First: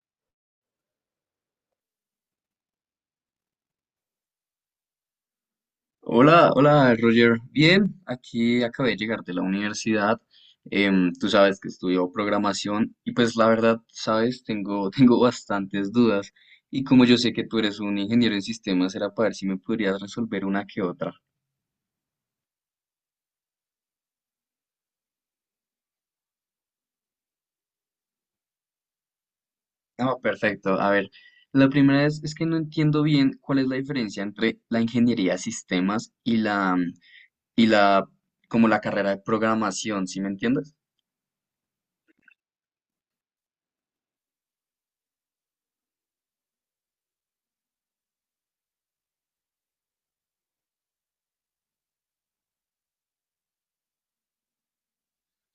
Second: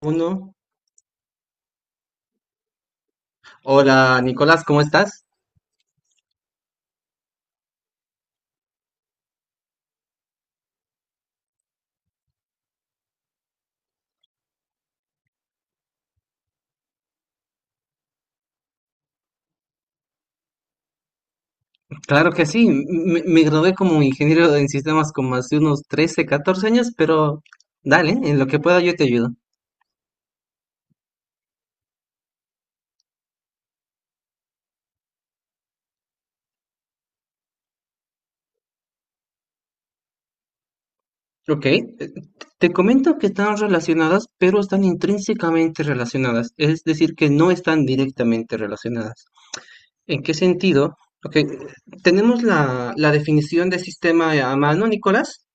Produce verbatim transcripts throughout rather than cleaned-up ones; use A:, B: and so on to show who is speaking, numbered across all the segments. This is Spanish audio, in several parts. A: Uno. Hola Nicolás, ¿cómo estás?
B: Hola, hola Roger. Bien, aquí acabé de llegar de la universidad. Em, tú sabes que estudio programación y pues la verdad, sabes, tengo, tengo bastantes dudas. Y como yo sé que tú eres un ingeniero en sistemas, era para ver si me podrías resolver una que otra.
A: Claro que sí, me, me gradué como ingeniero en sistemas como hace unos trece, catorce años, pero dale, en lo que pueda yo te ayudo.
B: Ah, perfecto. A ver, la primera es, es que no entiendo bien cuál es la diferencia entre la ingeniería de sistemas y la, y la, como la carrera de programación, ¿sí me entiendes?
A: Ok, eh, te comento que están relacionadas, pero están intrínsecamente relacionadas, es decir, que no están directamente relacionadas. ¿En qué sentido? Ok, eh, tenemos la, la definición de sistema a mano, Nicolás.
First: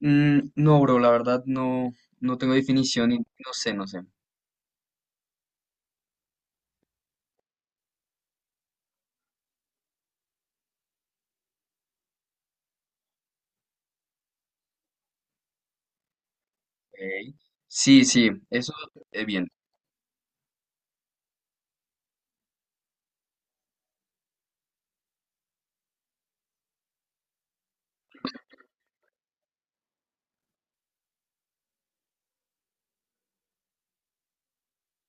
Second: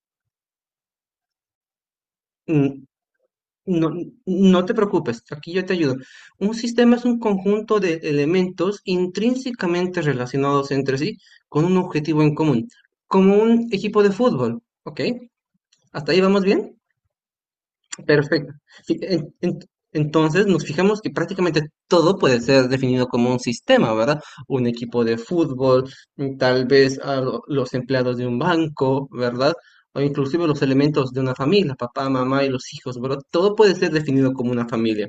B: Mm, no, bro, la verdad no, no tengo
A: Mm,
B: definición y no sé, no
A: No,
B: sé. Ok.
A: no te preocupes, aquí yo te ayudo. Un sistema es un conjunto de elementos intrínsecamente relacionados entre sí con un objetivo en común, como un equipo de fútbol, ¿ok? ¿Hasta ahí vamos bien?
B: Sí, sí,
A: Perfecto.
B: eso
A: Sí,
B: es
A: en-
B: bien.
A: en- Entonces nos fijamos que prácticamente todo puede ser definido como un sistema, ¿verdad? Un equipo de fútbol, mm, tal vez a lo- los empleados de un banco, ¿verdad? O inclusive los elementos de una familia, papá, mamá y los hijos, ¿verdad? Todo puede ser definido como una familia,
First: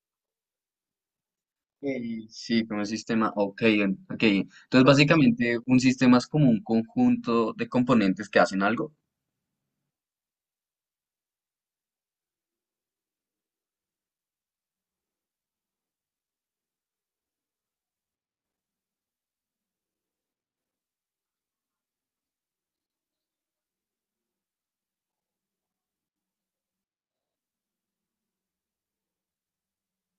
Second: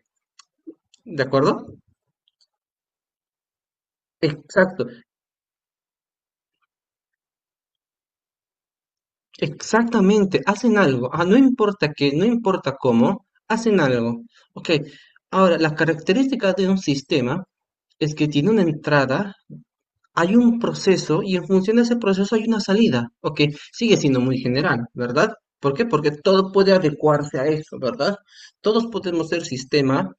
A: ¿de acuerdo?
B: Ok, sí, como un sistema, ok, en- ok.
A: Exacto,
B: Entonces, básicamente, un sistema es como un conjunto de componentes que hacen algo.
A: exactamente, hacen algo. Ah, no importa qué, no importa cómo, hacen algo. Ok, ahora, las características de un sistema es que tiene una entrada, hay un proceso y en función de ese proceso hay una salida, ok, sigue siendo muy general, ¿verdad? ¿Por qué? Porque todo puede adecuarse a eso, ¿verdad? Todos podemos ser sistema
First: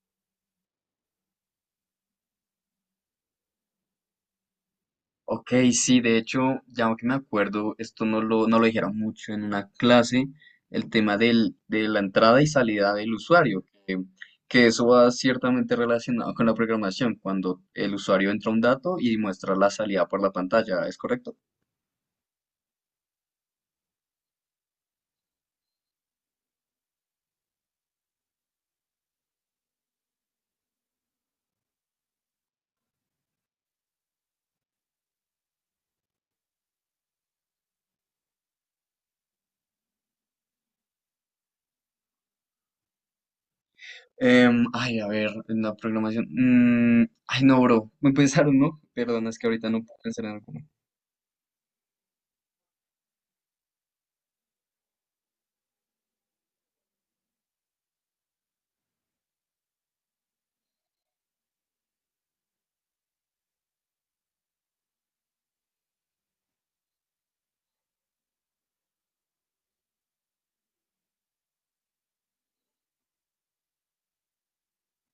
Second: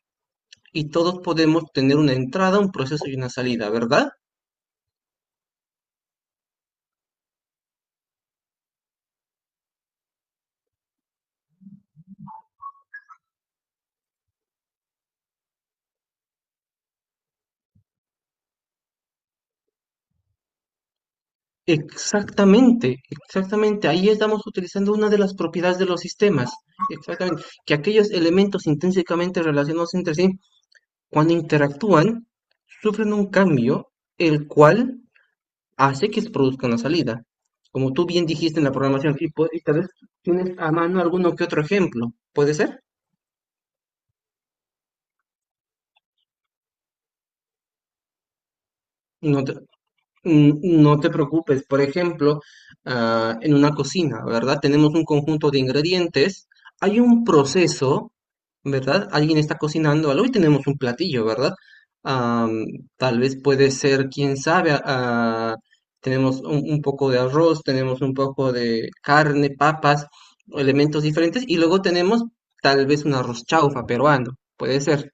A: y todos podemos tener una entrada, un proceso y una salida, ¿verdad?
B: Ok, sí, de hecho, ya que me acuerdo, esto no lo, no lo dijeron mucho en una clase, el tema del, de la entrada y salida del usuario, que, que eso va ciertamente relacionado con la programación, cuando el usuario entra a un dato y muestra la salida por la pantalla, ¿es correcto?
A: Exactamente, exactamente. Ahí estamos utilizando una de las propiedades de los sistemas. Exactamente. Que aquellos elementos intrínsecamente relacionados entre sí, cuando interactúan, sufren un cambio, el cual hace que se produzca una salida. Como tú bien dijiste en la programación, sí, pues, y tal vez tienes a mano alguno que otro ejemplo, ¿puede ser?
B: Em, ay, a ver, en la programación. Mm, ay, no, bro, me pensaron, ¿no? Perdón, es
A: No
B: que
A: te-
B: ahorita no puedo pensar en algo.
A: Mm, No te preocupes, por ejemplo, ah, en una cocina, ¿verdad? Tenemos un conjunto de ingredientes, hay un proceso, ¿verdad? Alguien está cocinando algo y tenemos un platillo, ¿verdad? Am, tal vez puede ser, quién sabe, ah, tenemos un, un poco de arroz, tenemos un poco de carne, papas, elementos diferentes, y luego tenemos tal vez un arroz chaufa peruano, puede ser.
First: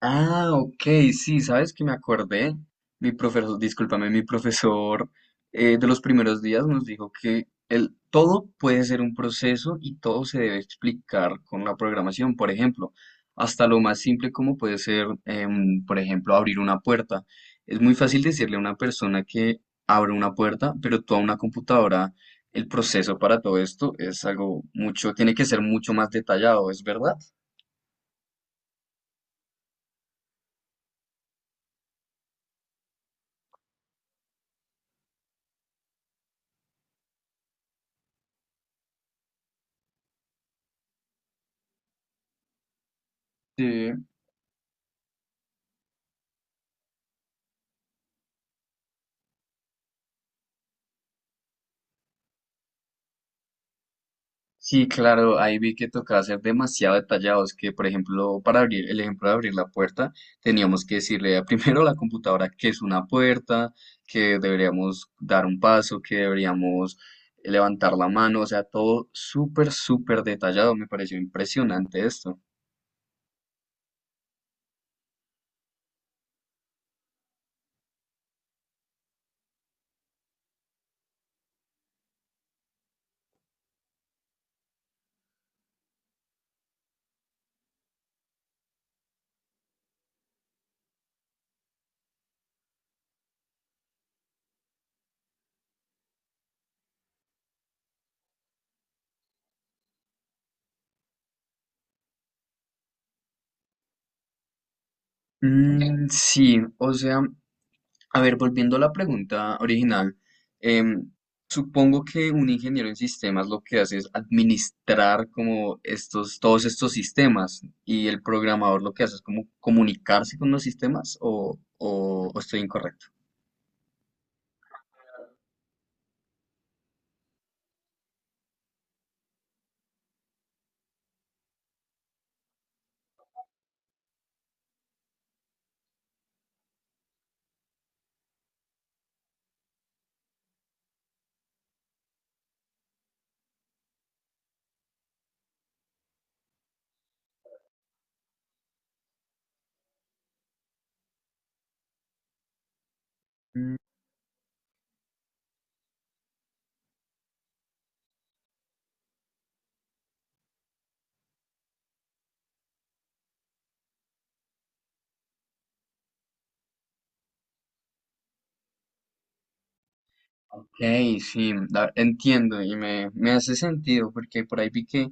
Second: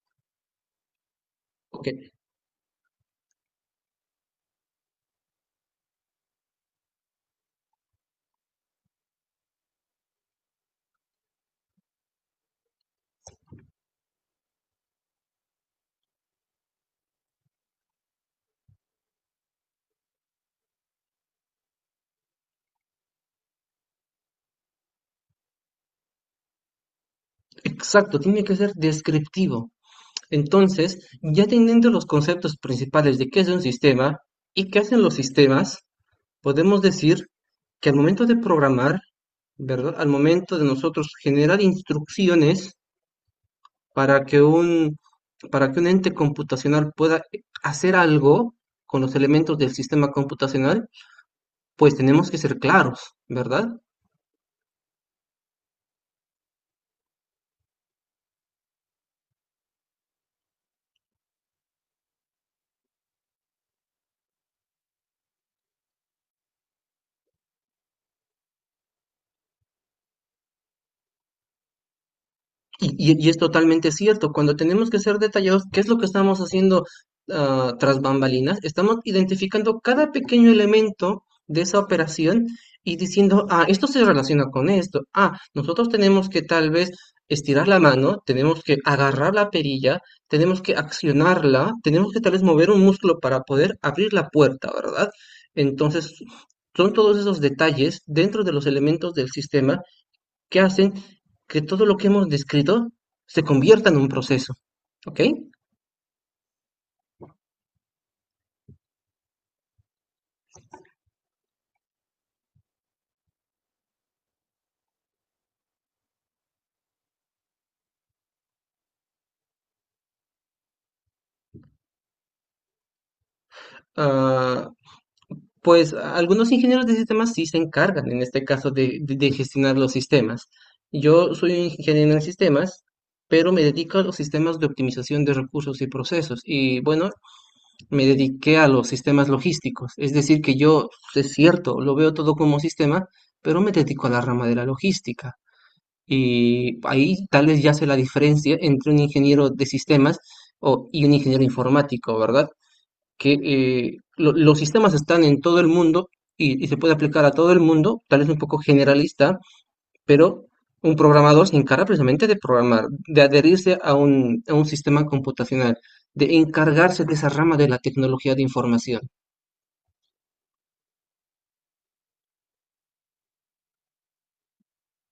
B: Ah, ok, sí, ¿sabes que
A: Ok,
B: me acordé? Mi profesor, discúlpame, mi profesor eh, de los primeros días nos dijo que el, todo puede ser un proceso y todo se debe explicar con la programación, por ejemplo, hasta lo más simple como puede ser, em, por ejemplo, abrir una puerta. Es muy fácil decirle a una persona que abre una puerta, pero tú a una computadora, el proceso para todo esto es algo mucho, tiene que ser mucho más detallado, ¿es verdad?
A: exacto, tiene que ser descriptivo. Entonces, ya teniendo los conceptos principales de qué es un sistema y qué hacen los sistemas, podemos decir que al momento de programar, ¿verdad? Al momento de nosotros generar instrucciones
B: Sí.
A: para que un, para que un ente computacional pueda hacer algo con los elementos del sistema computacional, pues tenemos que ser claros, ¿verdad?
B: Sí, claro, ahí vi que tocaba ser demasiado detallados, que por ejemplo, para abrir el ejemplo de abrir la puerta, teníamos que decirle a- primero a la computadora que es una puerta, que deberíamos dar un paso, que deberíamos levantar la mano, o sea, todo súper, súper detallado, me pareció impresionante esto.
A: Y, y- y es totalmente cierto, cuando tenemos que ser detallados, ¿qué es lo que estamos haciendo ah, tras bambalinas? Estamos identificando cada pequeño elemento de esa operación y diciendo, ah, esto se relaciona con esto, ah, nosotros tenemos que tal vez estirar la mano, tenemos que agarrar la perilla, tenemos que accionarla, tenemos que tal vez mover un músculo para poder abrir la puerta, ¿verdad? Entonces, son todos esos detalles dentro de los elementos del sistema que hacen que todo lo que hemos descrito se convierta en un proceso, ¿ok?
B: Mm, sí, o sea, a ver, volviendo a la pregunta original, em, supongo que un ingeniero en sistemas lo que hace es administrar como estos, todos estos sistemas y el programador lo que hace es como comunicarse con los sistemas o, o- o estoy incorrecto.
A: Ah, pues algunos ingenieros de sistemas sí se encargan, en este caso, de, de- de gestionar los sistemas. Yo soy un ingeniero en sistemas, pero me dedico a los sistemas de optimización de recursos y procesos. Y bueno, me dediqué a los sistemas logísticos. Es decir, que yo, es cierto, lo veo todo como sistema, pero me dedico a la rama de la logística. Y ahí tal vez ya se la diferencia entre un ingeniero de sistemas o- y un ingeniero informático, ¿verdad? Que
B: Mm,
A: eh, lo- los sistemas están en todo el mundo y, y se puede aplicar a todo el mundo, tal vez un poco generalista, pero un programador se encarga precisamente de programar, de adherirse a un, a un sistema computacional, de encargarse de esa rama de la tecnología de información.
B: ok, sí, la- entiendo y me, me hace sentido porque por ahí vi que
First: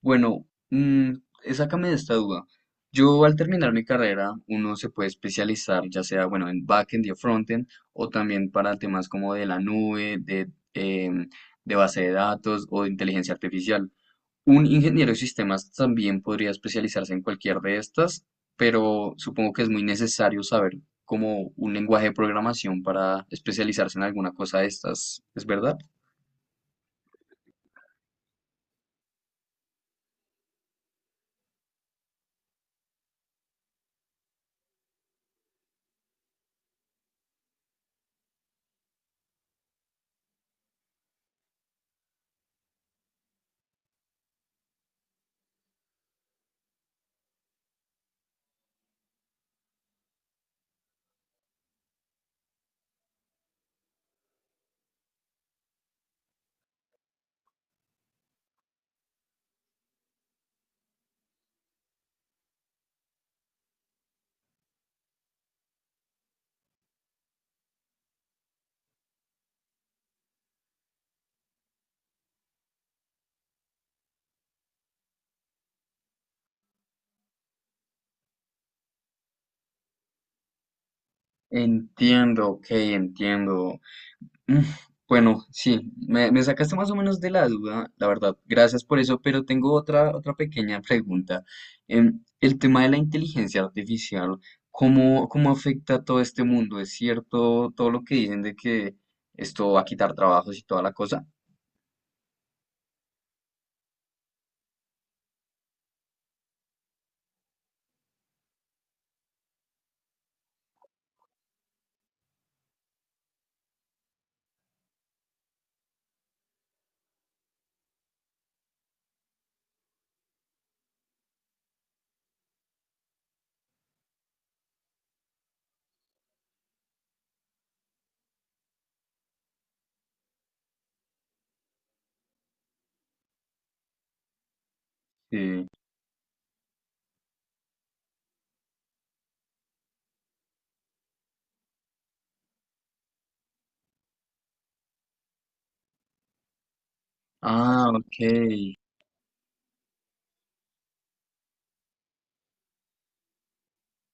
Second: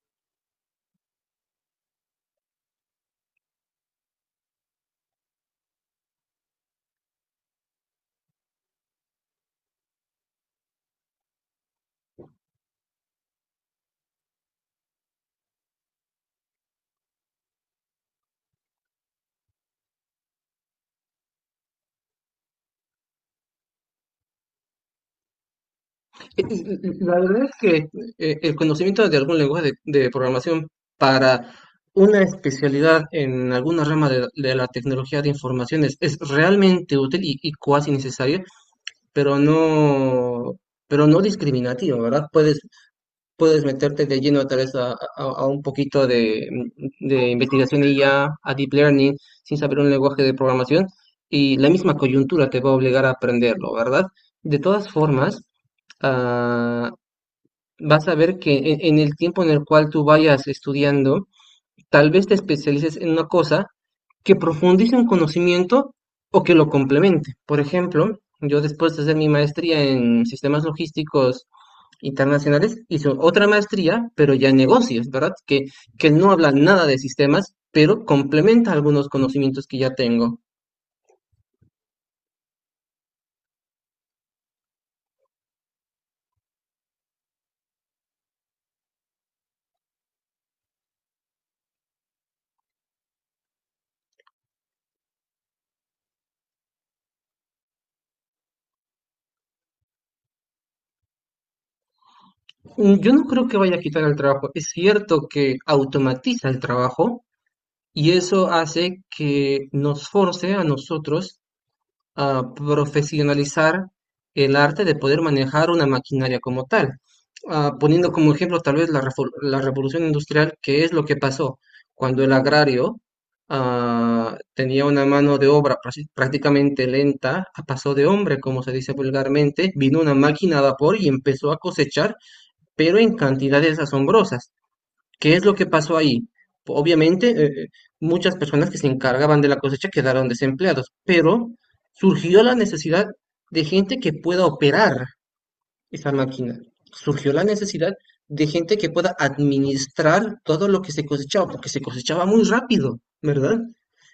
B: bueno, mm, sácame de esta duda. Yo al terminar mi carrera, uno se puede especializar, ya sea, bueno, en backend y frontend, o también para temas como de la nube, de, em, de base de datos o de inteligencia artificial. Un ingeniero de sistemas también podría especializarse en cualquier de estas, pero supongo que es muy necesario saber como un lenguaje de programación para especializarse en alguna cosa de estas. ¿Es verdad?
A: La verdad es que eh, el conocimiento de algún lenguaje de, de programación para una especialidad en alguna rama de, de la tecnología de informaciones es realmente útil y, y cuasi necesaria, pero no, pero no discriminativo, ¿verdad? Puedes, puedes meterte de lleno tal vez a, a- a un poquito de, de investigación I A, a a deep learning, sin saber un lenguaje de programación, y la misma coyuntura te va a obligar a aprenderlo, ¿verdad? De todas formas, ah, vas a ver que en, en el tiempo en el cual tú vayas estudiando, tal vez te especialices en una cosa que profundice un conocimiento o que lo complemente. Por ejemplo, yo después de hacer mi maestría en sistemas logísticos internacionales, hice otra maestría, pero ya en negocios, ¿verdad? Que, que no habla nada de sistemas, pero complementa algunos conocimientos que ya tengo.
B: Entiendo, ok, entiendo. Mm, bueno, sí, me, me sacaste más o menos de la duda, la verdad. Gracias por eso, pero tengo otra, otra pequeña pregunta. Em, el tema de la inteligencia artificial, ¿cómo, cómo afecta a todo este mundo? ¿Es cierto todo lo que dicen de que esto va a quitar trabajos y toda la cosa?
A: Mm, Yo no creo que vaya a quitar el trabajo. Es cierto que automatiza el trabajo, y eso hace que nos force a nosotros a profesionalizar el arte de poder manejar una maquinaria como tal. Ah, poniendo como ejemplo tal vez la, refor- la revolución industrial, que es lo que pasó cuando el agrario ah, tenía una mano de obra prasi- prácticamente lenta, a paso de hombre, como se dice vulgarmente, vino una máquina a vapor y empezó a cosechar, pero en cantidades asombrosas. ¿Qué es lo que
B: Sí.
A: pasó ahí? Obviamente, eh, eh, muchas personas que se encargaban de la cosecha quedaron desempleados, pero surgió la necesidad de gente que pueda operar esa máquina. Surgió la
B: Ah,
A: necesidad
B: ok.
A: de gente que pueda administrar todo lo que se cosechaba, porque se cosechaba muy rápido, ¿verdad?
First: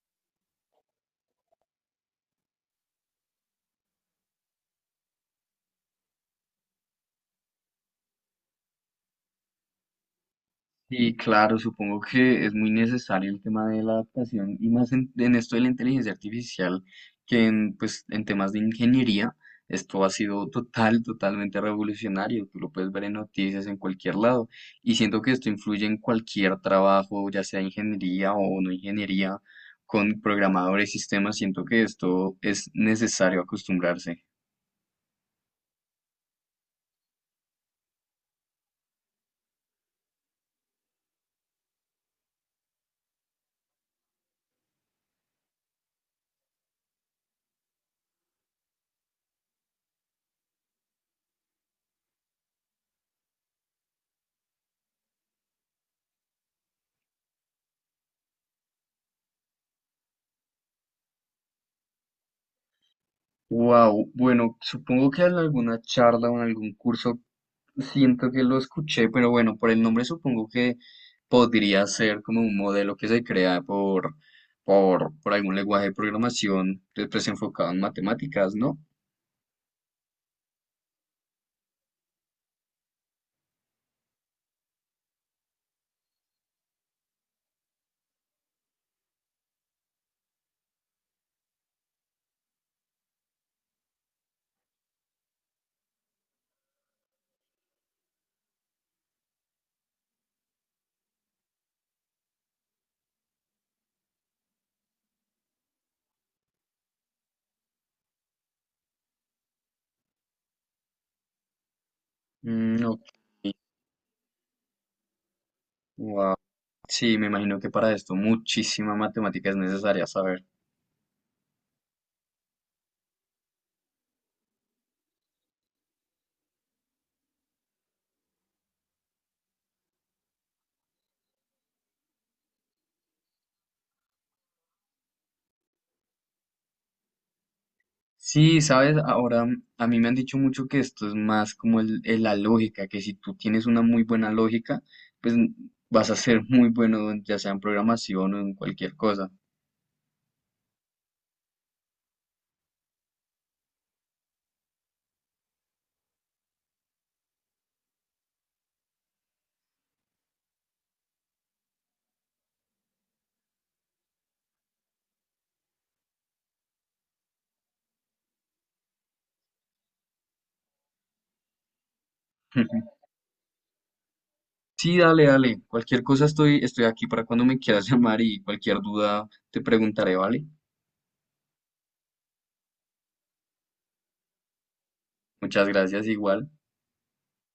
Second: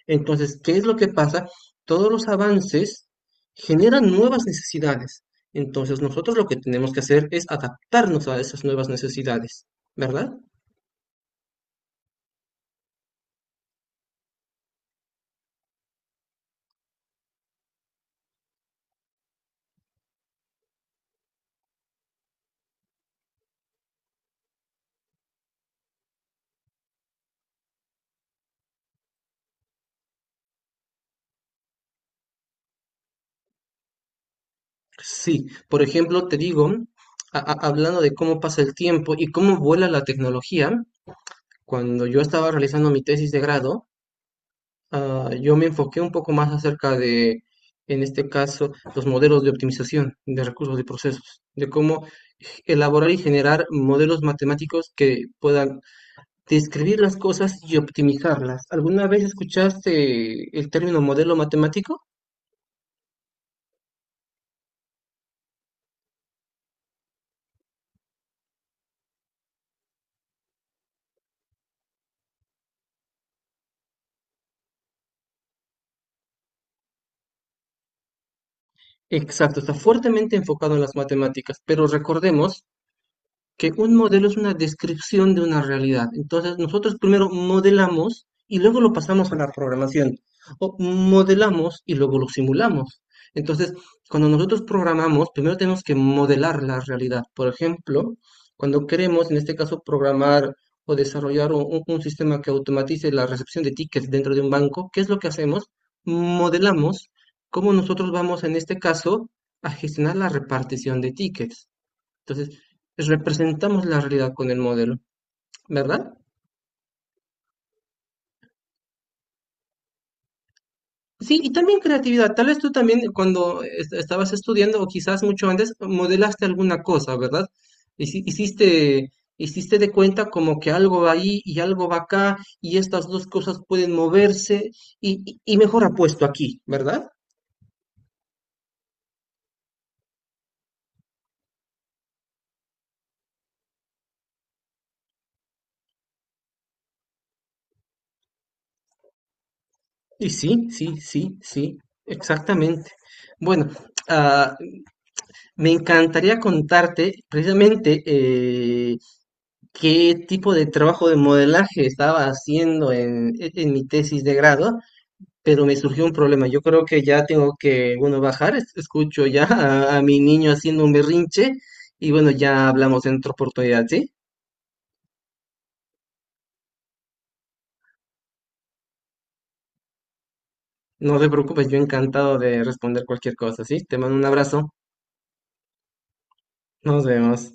A: Entonces, ¿qué es lo que pasa? Todos los avances generan nuevas necesidades. Entonces, nosotros lo que tenemos que hacer es adaptarnos a esas nuevas necesidades, ¿verdad?
B: Y claro, supongo que es muy necesario el tema de la adaptación y más en, en esto de la inteligencia artificial que en, pues, en temas de ingeniería, esto ha sido total, totalmente revolucionario. Tú lo puedes ver en noticias en cualquier lado y siento que esto influye en cualquier trabajo, ya sea ingeniería o no ingeniería, con programadores y sistemas. Siento que esto es necesario acostumbrarse.
A: Sí, por ejemplo, te digo, a- a- hablando de cómo pasa el tiempo y cómo vuela la tecnología, cuando yo estaba realizando mi tesis de grado, ah, yo me enfoqué un poco más acerca de, en este caso, los modelos de optimización de recursos y procesos, de cómo elaborar y generar modelos matemáticos que puedan describir las cosas y optimizarlas. ¿Alguna vez escuchaste el término modelo matemático?
B: Wow, bueno, supongo que en alguna charla o en algún curso siento que lo escuché, pero bueno, por el nombre supongo que podría ser como un modelo que se crea por, por, por algún lenguaje de programación después enfocado en matemáticas, ¿no?
A: Exacto, está fuertemente enfocado en las matemáticas, pero recordemos que un modelo es una descripción de una realidad. Entonces, nosotros primero modelamos y luego lo pasamos a la programación. O modelamos y luego lo simulamos. Entonces, cuando nosotros programamos, primero tenemos que modelar la realidad. Por ejemplo, cuando queremos, en este caso, programar o desarrollar un, un sistema que automatice la recepción de tickets dentro de un banco, ¿qué es lo que hacemos? Modelamos cómo nosotros vamos, en este caso, a gestionar la repartición de tickets. Entonces,
B: Mm, ok,
A: pues, representamos la realidad con el modelo, ¿verdad?
B: wow. Sí, me imagino que para esto muchísima matemática es necesaria saber.
A: Sí, y también creatividad. Tal vez tú también cuando est- estabas estudiando o quizás mucho antes modelaste alguna cosa, ¿verdad? Hici- Hiciste, hiciste de cuenta como que algo va ahí y algo va acá y estas dos cosas pueden moverse y, y- y mejor apuesto aquí, ¿verdad?
B: Sí, sabes, ahora a mí me han dicho mucho que esto es más como el, el- la lógica, que si tú tienes una muy buena lógica, pues vas a ser muy bueno, en- ya sea en programación o en cualquier cosa.
A: Y sí, sí, sí, sí, exactamente. Bueno, ah, me encantaría contarte precisamente eh, qué tipo de trabajo de modelaje estaba haciendo en, en mi tesis de grado, pero me surgió un problema. Yo creo que ya tengo que, bueno, bajar. Es- Escucho ya a, a mi niño haciendo un berrinche y bueno, ya hablamos en otra oportunidad, ¿sí?
B: Sí, dale, dale. Cualquier cosa estoy, estoy aquí para cuando me quieras llamar y cualquier duda te preguntaré, ¿vale?
A: No te preocupes, yo encantado de responder cualquier cosa, ¿sí? Te mando un abrazo.
B: Muchas gracias, igual.
A: Nos vemos.